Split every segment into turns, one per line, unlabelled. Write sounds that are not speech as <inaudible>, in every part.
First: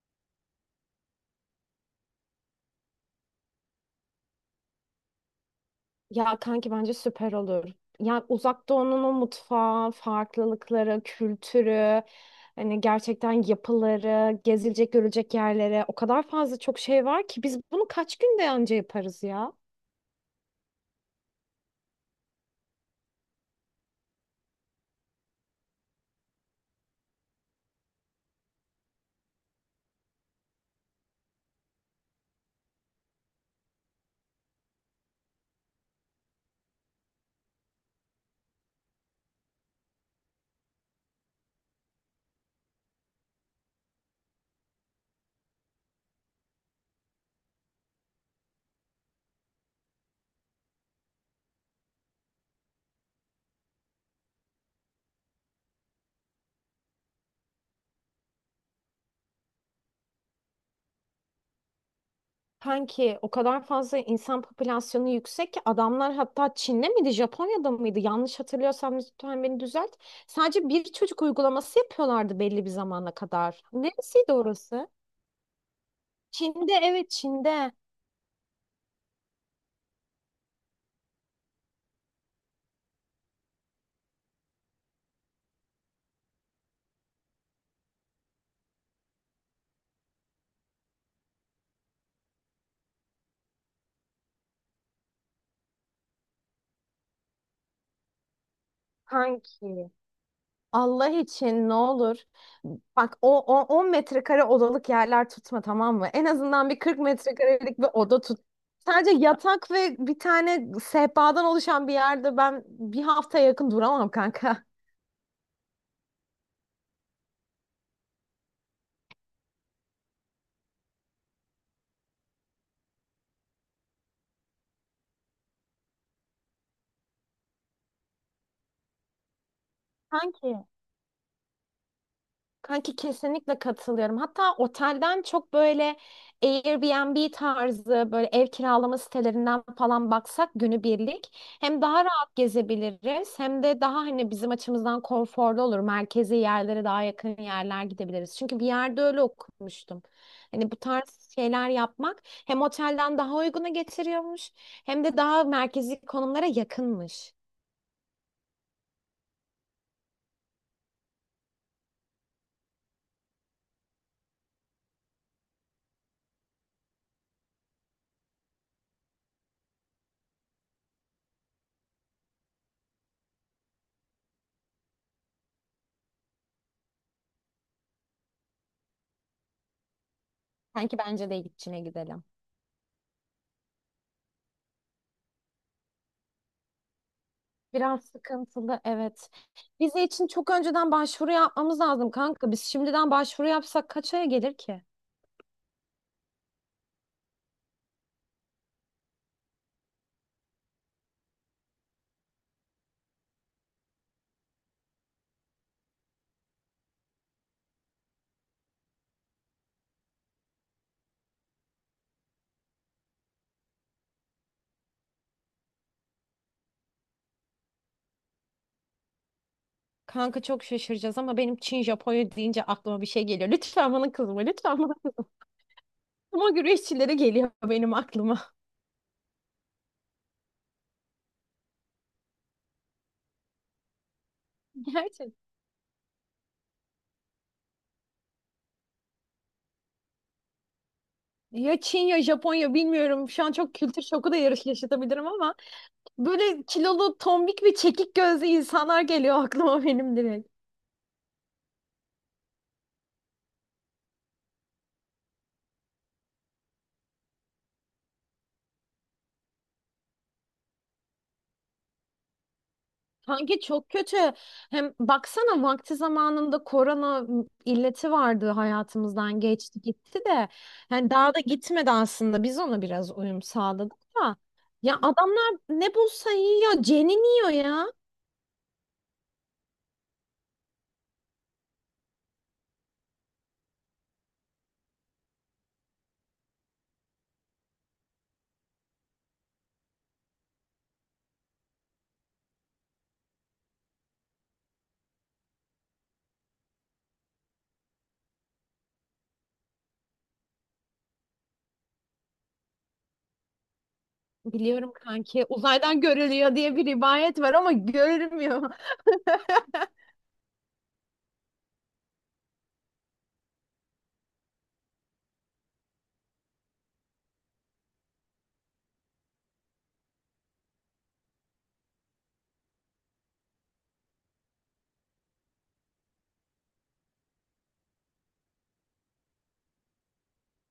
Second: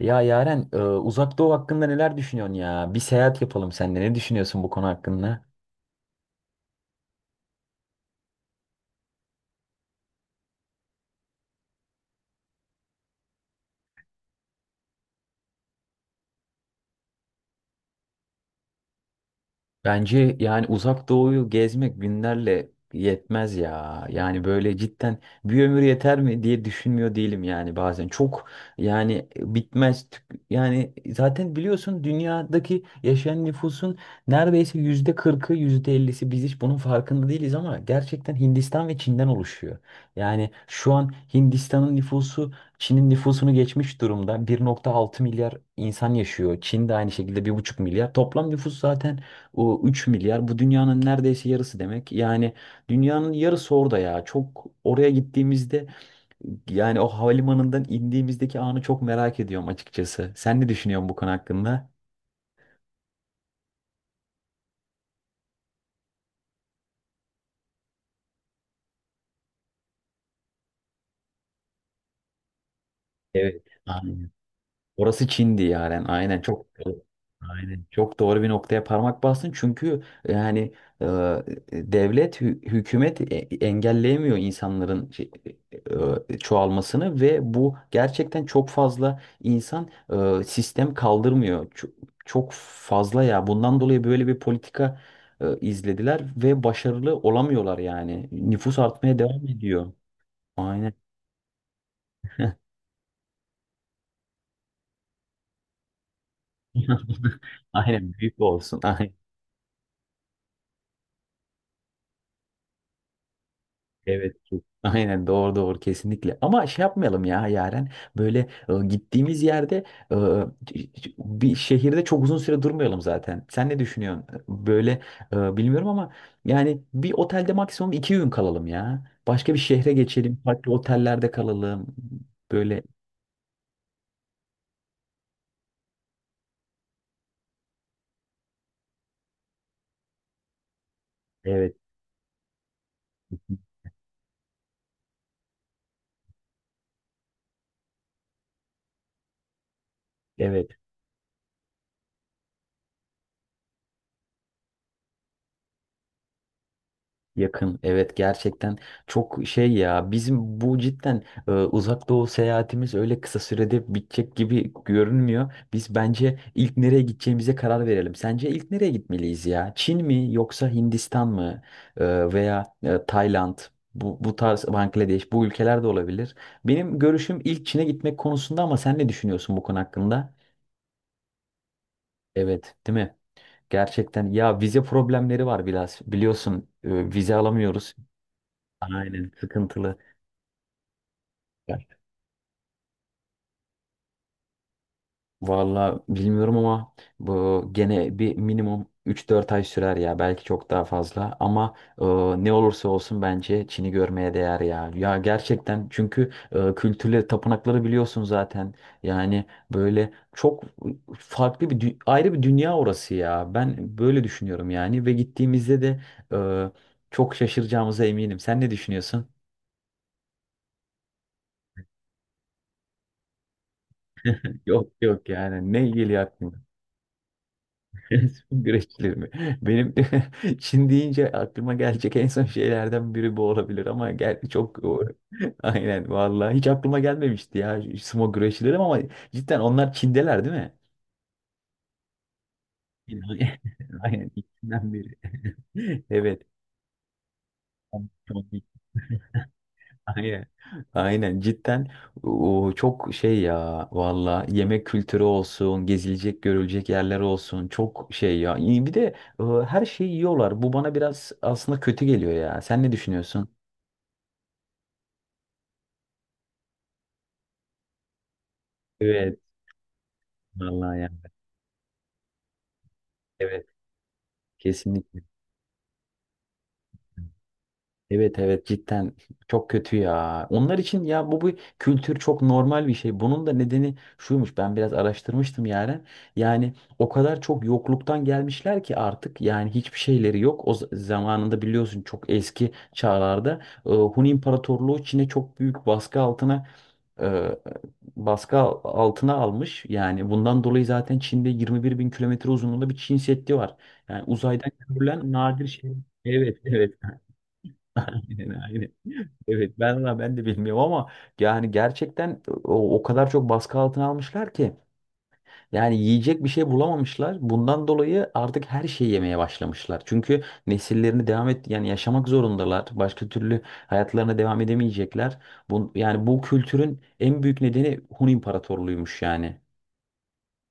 Ya Yaren, Uzak Doğu hakkında neler düşünüyorsun ya? Bir seyahat yapalım seninle. Ne düşünüyorsun bu konu hakkında?
Ya kanki bence süper olur. Ya Uzak Doğu'nun o mutfağı, farklılıkları, kültürü, hani gerçekten yapıları, gezilecek, görülecek yerlere o kadar fazla çok şey var ki biz bunu kaç günde anca yaparız ya?
Bence yani uzak doğuyu gezmek günlerle yetmez ya. Yani böyle cidden bir ömür yeter mi diye düşünmüyor değilim yani bazen. Çok yani bitmez. Yani zaten biliyorsun dünyadaki yaşayan nüfusun neredeyse %40'ı yüzde ellisi biz hiç bunun farkında değiliz ama gerçekten Hindistan ve Çin'den oluşuyor. Yani şu an Hindistan'ın nüfusu Çin'in nüfusunu geçmiş durumda. 1,6 milyar insan yaşıyor. Çin de aynı şekilde 1,5 milyar. Toplam nüfus zaten o 3 milyar, bu dünyanın neredeyse yarısı demek. Yani dünyanın yarısı orada ya. Çok oraya gittiğimizde yani o havalimanından indiğimizdeki anı çok merak ediyorum açıkçası. Sen ne düşünüyorsun bu konu hakkında?
Kanki o kadar fazla insan popülasyonu yüksek ki adamlar hatta Çin'de miydi, Japonya'da mıydı? Yanlış hatırlıyorsam lütfen beni düzelt. Sadece bir çocuk uygulaması yapıyorlardı belli bir zamana
Evet.
kadar.
Aynen.
Neresiydi orası?
Orası Çin'di yani. Aynen çok
Çin'de, evet, Çin'de.
aynen çok doğru bir noktaya parmak bastın. Çünkü yani e, devlet hükümet engelleyemiyor insanların e, çoğalmasını ve bu gerçekten çok fazla insan, sistem kaldırmıyor. Çok, çok fazla ya. Bundan dolayı böyle bir politika izlediler ve başarılı olamıyorlar yani. Nüfus artmaya devam
Kanki.
ediyor. Aynen.
Allah için ne olur. Bak, o 10 metrekare odalık yerler tutma, tamam mı? En azından bir 40
<laughs>
metrekarelik bir
Aynen
oda
büyük
tut.
olsun.
Sadece
<laughs>
yatak ve bir tane sehpadan oluşan bir yerde ben bir hafta yakın duramam,
Evet.
kanka.
Aynen doğru doğru kesinlikle. Ama şey yapmayalım ya Yaren. Böyle gittiğimiz yerde, e, bir şehirde çok uzun süre durmayalım zaten. Sen ne düşünüyorsun? Böyle bilmiyorum ama yani bir otelde maksimum 2 gün kalalım ya. Başka bir şehre geçelim.
Kanki
Farklı otellerde kalalım. Böyle
Kanki, kesinlikle katılıyorum. Hatta otelden çok böyle Airbnb tarzı böyle ev kiralama sitelerinden falan baksak, günübirlik
evet.
hem daha rahat gezebiliriz hem de daha hani bizim açımızdan konforlu olur. Merkezi yerlere daha yakın yerler gidebiliriz. Çünkü bir yerde öyle okumuştum.
Evet.
Hani bu tarz şeyler yapmak hem otelden daha uyguna getiriyormuş hem de daha merkezi konumlara yakınmış.
Yakın evet gerçekten çok şey ya bizim bu cidden uzak doğu seyahatimiz öyle kısa sürede bitecek gibi görünmüyor. Biz bence ilk nereye gideceğimize karar verelim. Sence ilk nereye gitmeliyiz ya? Çin mi yoksa Hindistan mı? Veya Tayland, bu tarz Bangladeş, bu ülkeler de olabilir. Benim görüşüm ilk Çin'e gitmek konusunda ama sen ne düşünüyorsun bu konu hakkında?
Sanki bence de içine gidelim.
Evet, değil mi? Gerçekten ya vize problemleri var biraz biliyorsun, vize alamıyoruz.
Biraz sıkıntılı, evet.
Aynen sıkıntılı.
Vize için çok önceden başvuru yapmamız
Evet.
lazım, kanka. Biz şimdiden başvuru yapsak kaç aya gelir ki?
Vallahi bilmiyorum ama bu gene bir minimum 3-4 ay sürer ya, belki çok daha fazla ama e, ne olursa olsun bence Çin'i görmeye değer ya. Ya gerçekten çünkü kültürleri, tapınakları biliyorsun zaten. Yani böyle çok farklı bir ayrı bir dünya orası ya. Ben böyle düşünüyorum yani ve gittiğimizde de e, çok şaşıracağımıza eminim. Sen ne düşünüyorsun?
Kanka, çok şaşıracağız ama benim Çin Japonya deyince aklıma bir şey geliyor. Lütfen bana kızma, lütfen
Yok
bana.
yok, yani ne ilgili?
Ama güreşçilere geliyor benim
<laughs>
aklıma.
Güreşçileri mi? Benim <laughs> Çin deyince aklıma gelecek en son şeylerden biri bu olabilir ama gel çok
<laughs> Gerçekten.
<laughs> aynen vallahi hiç aklıma gelmemişti ya sumo güreşçileri ama cidden onlar Çin'deler değil mi?
Ya Çin ya Japonya, bilmiyorum. Şu an
<laughs>
çok kültür
Aynen
şoku da yarış
Çinden biri.
yaşatabilirim ama
<laughs> Evet.
böyle kilolu, tombik ve çekik gözlü insanlar geliyor aklıma benim
Aynen.
direkt.
Aynen cidden o çok şey ya, valla yemek kültürü olsun, gezilecek görülecek yerler olsun çok şey ya. İyi, bir de her şeyi yiyorlar, bu bana biraz aslında kötü geliyor ya, sen ne düşünüyorsun?
Kanki, çok kötü. Hem baksana, vakti zamanında korona illeti vardı,
Evet
hayatımızdan geçti gitti de.
vallahi ya,
Yani daha da gitmedi aslında. Biz ona biraz uyum
evet
sağladık da. Ya
kesinlikle.
adamlar ne bulsa yiyor, ceniniyor ya.
Evet evet cidden çok kötü ya. Onlar için ya bu bu kültür çok normal bir şey. Bunun da nedeni şuymuş. Ben biraz araştırmıştım yani. Yani o kadar çok yokluktan gelmişler ki artık yani hiçbir şeyleri yok. O zamanında biliyorsun çok eski çağlarda Hun İmparatorluğu Çin'e çok büyük baskı altına e, baskı al- altına almış. Yani bundan dolayı zaten Çin'de 21 bin kilometre uzunluğunda bir Çin Seddi var. Yani uzaydan
Biliyorum
görülen
kanki,
nadir şey.
uzaydan görülüyor
Evet
diye bir
evet.
rivayet var ama
<laughs> Aynen,
görülmüyor.
aynen. Evet ben valla ben de bilmiyorum ama yani gerçekten o kadar çok baskı altına almışlar ki yani yiyecek bir şey bulamamışlar. Bundan dolayı artık her şeyi yemeye başlamışlar. Çünkü nesillerini devam et yani yaşamak zorundalar. Başka türlü hayatlarına devam edemeyecekler. Bu, yani bu kültürün en büyük nedeni Hun İmparatorluğuymuş yani.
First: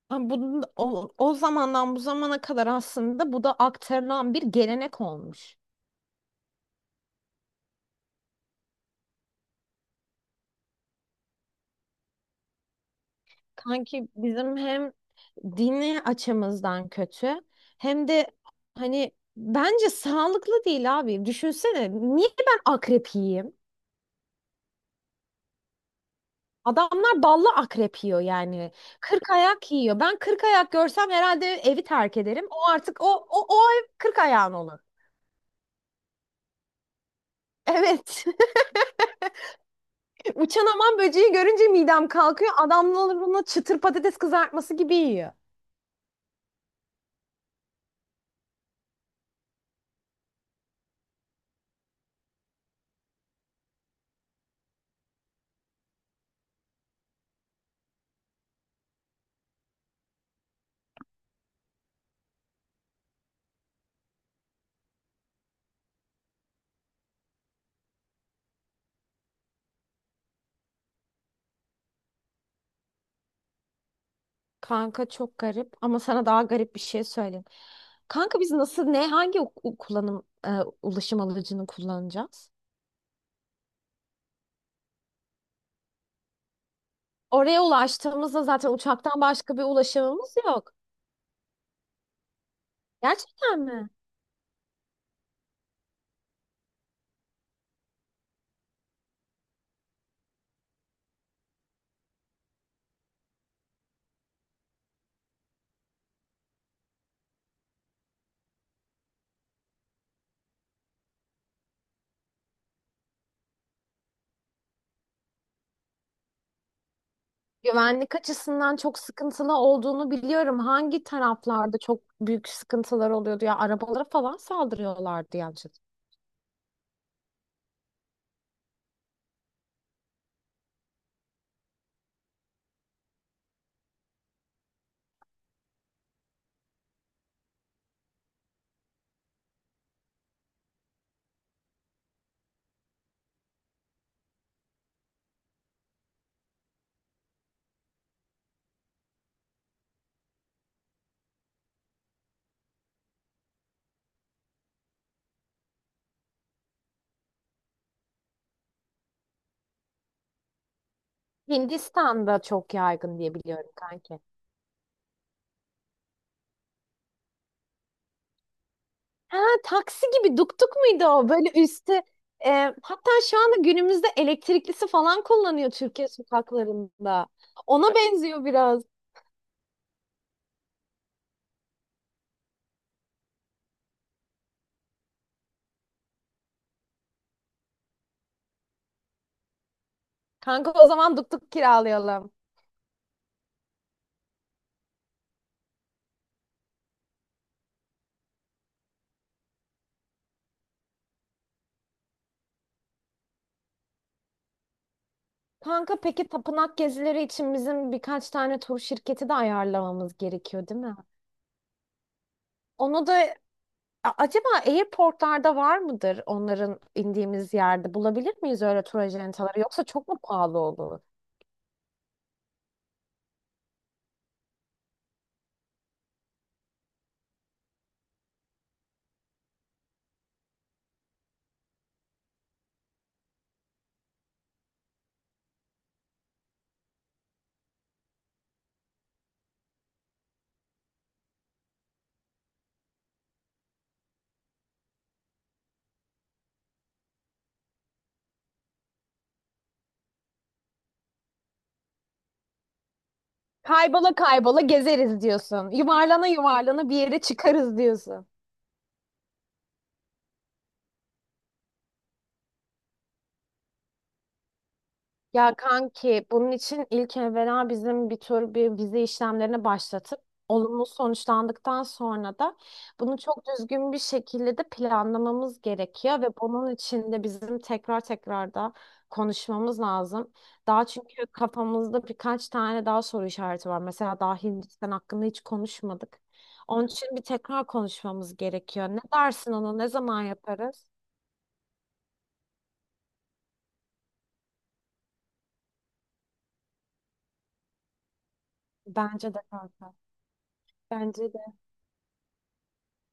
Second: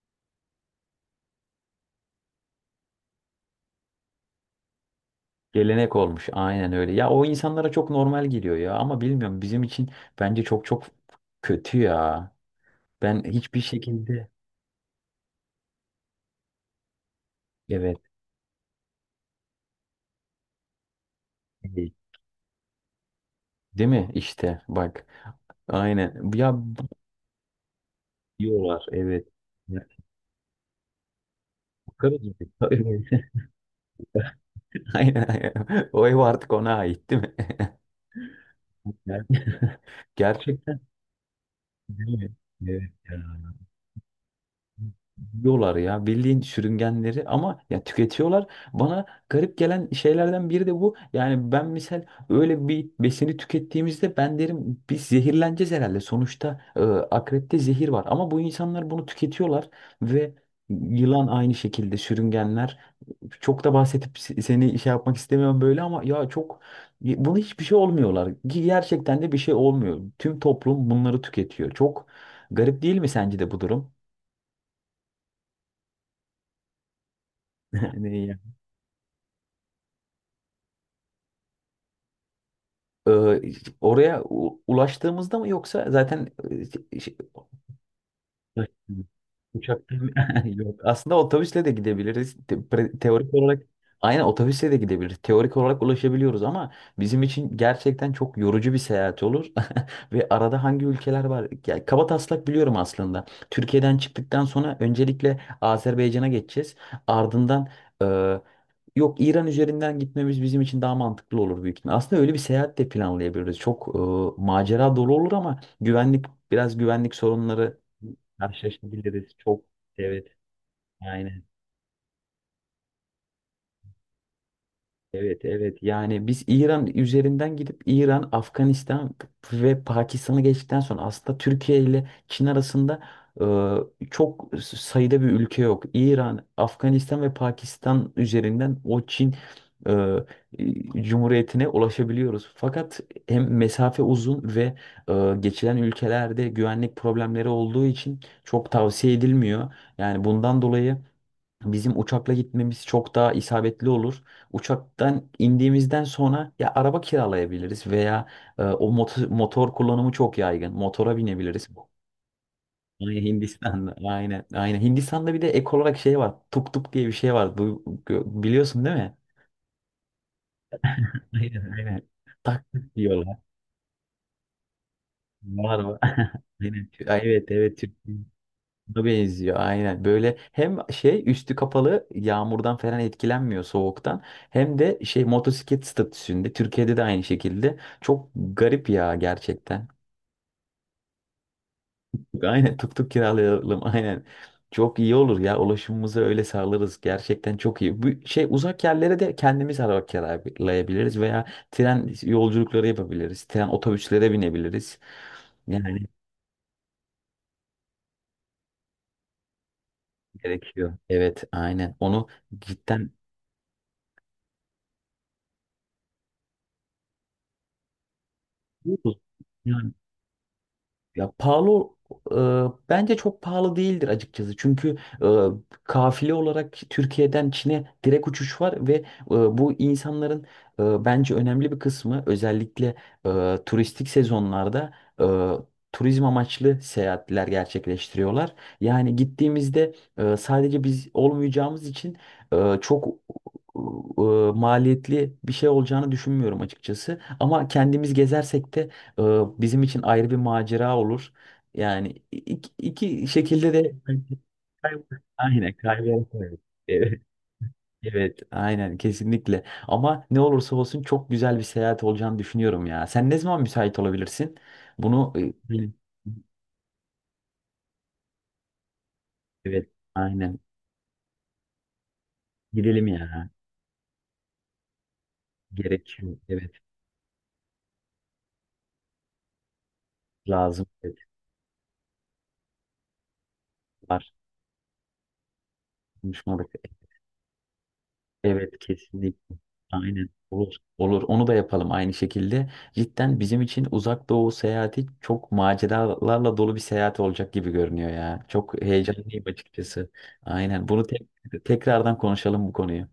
Ama bu, o zamandan bu zamana kadar aslında bu da aktarılan bir gelenek olmuş.
Gelenek olmuş aynen öyle. Ya o insanlara çok normal geliyor ya ama bilmiyorum, bizim için bence çok çok kötü ya. Ben hiçbir
Kanki,
şekilde
bizim hem dini açımızdan kötü
evet.
hem de hani bence sağlıklı değil abi. Düşünsene,
iyi.
niye ben akrep yiyeyim?
Değil mi? İşte bak. Aynen. Ya
Adamlar ballı akrep yiyor yani.
diyorlar evet.
Kırk ayak
Ya,
yiyor. Ben kırk ayak görsem herhalde evi
yukarı
terk ederim.
gibi. <laughs>
O artık o
Evet.
o o ev kırk ayağın olur.
Aynen aynen. O ev artık ona ait değil mi? <laughs>
Evet.
Yani- <laughs>
<laughs> Uçan
Gerçekten
aman böceği görünce midem
değil mi?
kalkıyor.
Evet.
Adamlar bunu
Ya.
çıtır patates kızartması gibi yiyor.
Yiyorlar ya bildiğin sürüngenleri ama ya tüketiyorlar. Bana garip gelen şeylerden biri de bu. Yani ben misal öyle bir besini tükettiğimizde ben derim biz zehirleneceğiz herhalde. Sonuçta akrepte zehir var ama bu insanlar bunu tüketiyorlar ve yılan aynı şekilde sürüngenler. Çok da bahsedip seni şey yapmak istemiyorum böyle ama ya çok bunu hiçbir şey olmuyorlar. Ki gerçekten de bir şey olmuyor. Tüm toplum bunları tüketiyor. Çok garip değil mi sence de bu durum?
Kanka, çok garip ama sana daha garip bir şey söyleyeyim. Kanka,
<laughs>
biz nasıl, ne, hangi ulaşım aracını kullanacağız?
Ee, oraya ulaştığımızda mı yoksa zaten
Oraya ulaştığımızda
şey,
zaten uçaktan başka bir
uçakta
ulaşımımız
<laughs>
yok.
yok. Aslında otobüsle de gidebiliriz. Teorik
Gerçekten
olarak
mi?
aynen otobüsle de gidebiliriz. Teorik olarak ulaşabiliyoruz ama bizim için gerçekten çok yorucu bir seyahat olur. <laughs> Ve arada hangi ülkeler var? Yani kaba taslak biliyorum aslında. Türkiye'den çıktıktan sonra öncelikle Azerbaycan'a geçeceğiz. Ardından e, yok, İran üzerinden gitmemiz bizim için daha mantıklı olur büyük ihtimal. Aslında öyle bir seyahat de planlayabiliriz. Çok macera dolu olur ama güvenlik, biraz güvenlik sorunları
Güvenlik açısından çok
karşılaşabiliriz
sıkıntılı
çok.
olduğunu
Evet,
biliyorum. Hangi
aynen.
taraflarda çok büyük sıkıntılar oluyordu ya, arabalara falan saldırıyorlardı,
Evet,
yanlış hatırlamıyorsam.
evet. Yani biz İran üzerinden gidip İran, Afganistan ve Pakistan'ı geçtikten sonra aslında Türkiye ile Çin arasında çok sayıda bir ülke yok. İran, Afganistan ve Pakistan üzerinden o Çin e, Cumhuriyeti'ne ulaşabiliyoruz. Fakat hem mesafe uzun ve geçilen ülkelerde güvenlik problemleri olduğu için çok tavsiye edilmiyor. Yani bundan dolayı bizim uçakla gitmemiz çok daha isabetli olur. Uçaktan indiğimizden sonra ya araba kiralayabiliriz veya o motor kullanımı çok yaygın. Motora binebiliriz.
Hindistan'da çok yaygın
Aynen
diye biliyorum,
Hindistan'da.
kanka.
Aynen. Aynen. Hindistan'da bir de ek olarak şey var. Tuk tuk diye bir şey var. Bu, biliyorsun değil mi?
Ha, taksi gibi duktuk muydu o?
<laughs>
Böyle
Aynen aynen.
üstte e,
Tak tuk
hatta
diyorlar.
şu anda günümüzde elektriklisi falan kullanıyor
Var var.
Türkiye
<laughs> Aynen.
sokaklarında.
Evet evet Türk.
Ona benziyor biraz.
Buna benziyor aynen. Böyle hem şey üstü kapalı, yağmurdan falan etkilenmiyor soğuktan. Hem de şey motosiklet statüsünde Türkiye'de de aynı şekilde. Çok garip ya gerçekten.
Kanka, o zaman duktuk kiralayalım.
<laughs> Aynen tuk tuk kiralayalım <laughs> aynen. Çok iyi olur ya, ulaşımımızı öyle sağlarız. Gerçekten çok iyi. Bu şey uzak yerlere de kendimiz araba kiralayabiliriz veya tren yolculukları yapabiliriz. Tren otobüslere binebiliriz.
Kanka,
Yani
peki tapınak gezileri için bizim birkaç tane tur şirketi de ayarlamamız gerekiyor, değil mi?
gerekiyor. Evet aynen. Onu
Onu
cidden
da acaba airportlarda var mıdır onların, indiğimiz yerde? Bulabilir miyiz öyle tur acentaları, yoksa çok mu pahalı olur?
ya pahalı, e, bence çok pahalı değildir açıkçası. Çünkü kafile olarak Türkiye'den Çin'e direkt uçuş var ve bu insanların bence önemli bir kısmı özellikle turistik sezonlarda e, turizm amaçlı seyahatler gerçekleştiriyorlar. Yani gittiğimizde sadece biz olmayacağımız için çok e, maliyetli bir şey olacağını düşünmüyorum açıkçası. Ama kendimiz gezersek de ee, bizim için ayrı bir macera olur. Yani iki şekilde de
Kaybola kaybola
<laughs> Kay-
gezeriz diyorsun.
aynen
Yuvarlana
kaybedersin.
yuvarlana bir yere
Evet,
çıkarız diyorsun.
evet, aynen kesinlikle. Ama ne olursa olsun çok güzel bir seyahat olacağını düşünüyorum ya. Sen ne zaman müsait olabilirsin? Bunu
Ya
aynen.
kanki, bunun için ilk evvela bizim bir tür bir vize işlemlerine
Evet,
başlatıp,
aynen.
olumlu sonuçlandıktan sonra da
Gidelim
bunu çok
ya.
düzgün bir şekilde de planlamamız gerekiyor ve
Gerekiyor.
bunun
Evet,
için de bizim tekrar tekrar da konuşmamız lazım.
lazım.
Daha
Evet,
çünkü kafamızda birkaç tane daha soru işareti var. Mesela
var.
daha Hindistan hakkında hiç konuşmadık.
Konuşmadık.
Onun için bir tekrar konuşmamız
Evet
gerekiyor. Ne dersin
kesinlikle.
ona? Ne zaman
Aynen. Olur.
yaparız?
Olur. Onu da yapalım aynı şekilde. Cidden bizim için uzak doğu seyahati çok maceralarla dolu bir seyahat olacak gibi görünüyor ya. Çok
Bence de,
heyecanlıyım
kanka.
açıkçası. Aynen. Bunu
Bence de.
tekrardan konuşalım bu konuyu.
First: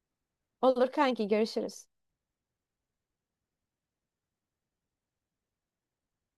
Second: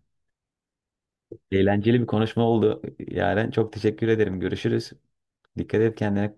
Olur kanki, görüşürüz.
Eğlenceli bir konuşma oldu. Yaren çok teşekkür ederim. Görüşürüz. Dikkat et kendine.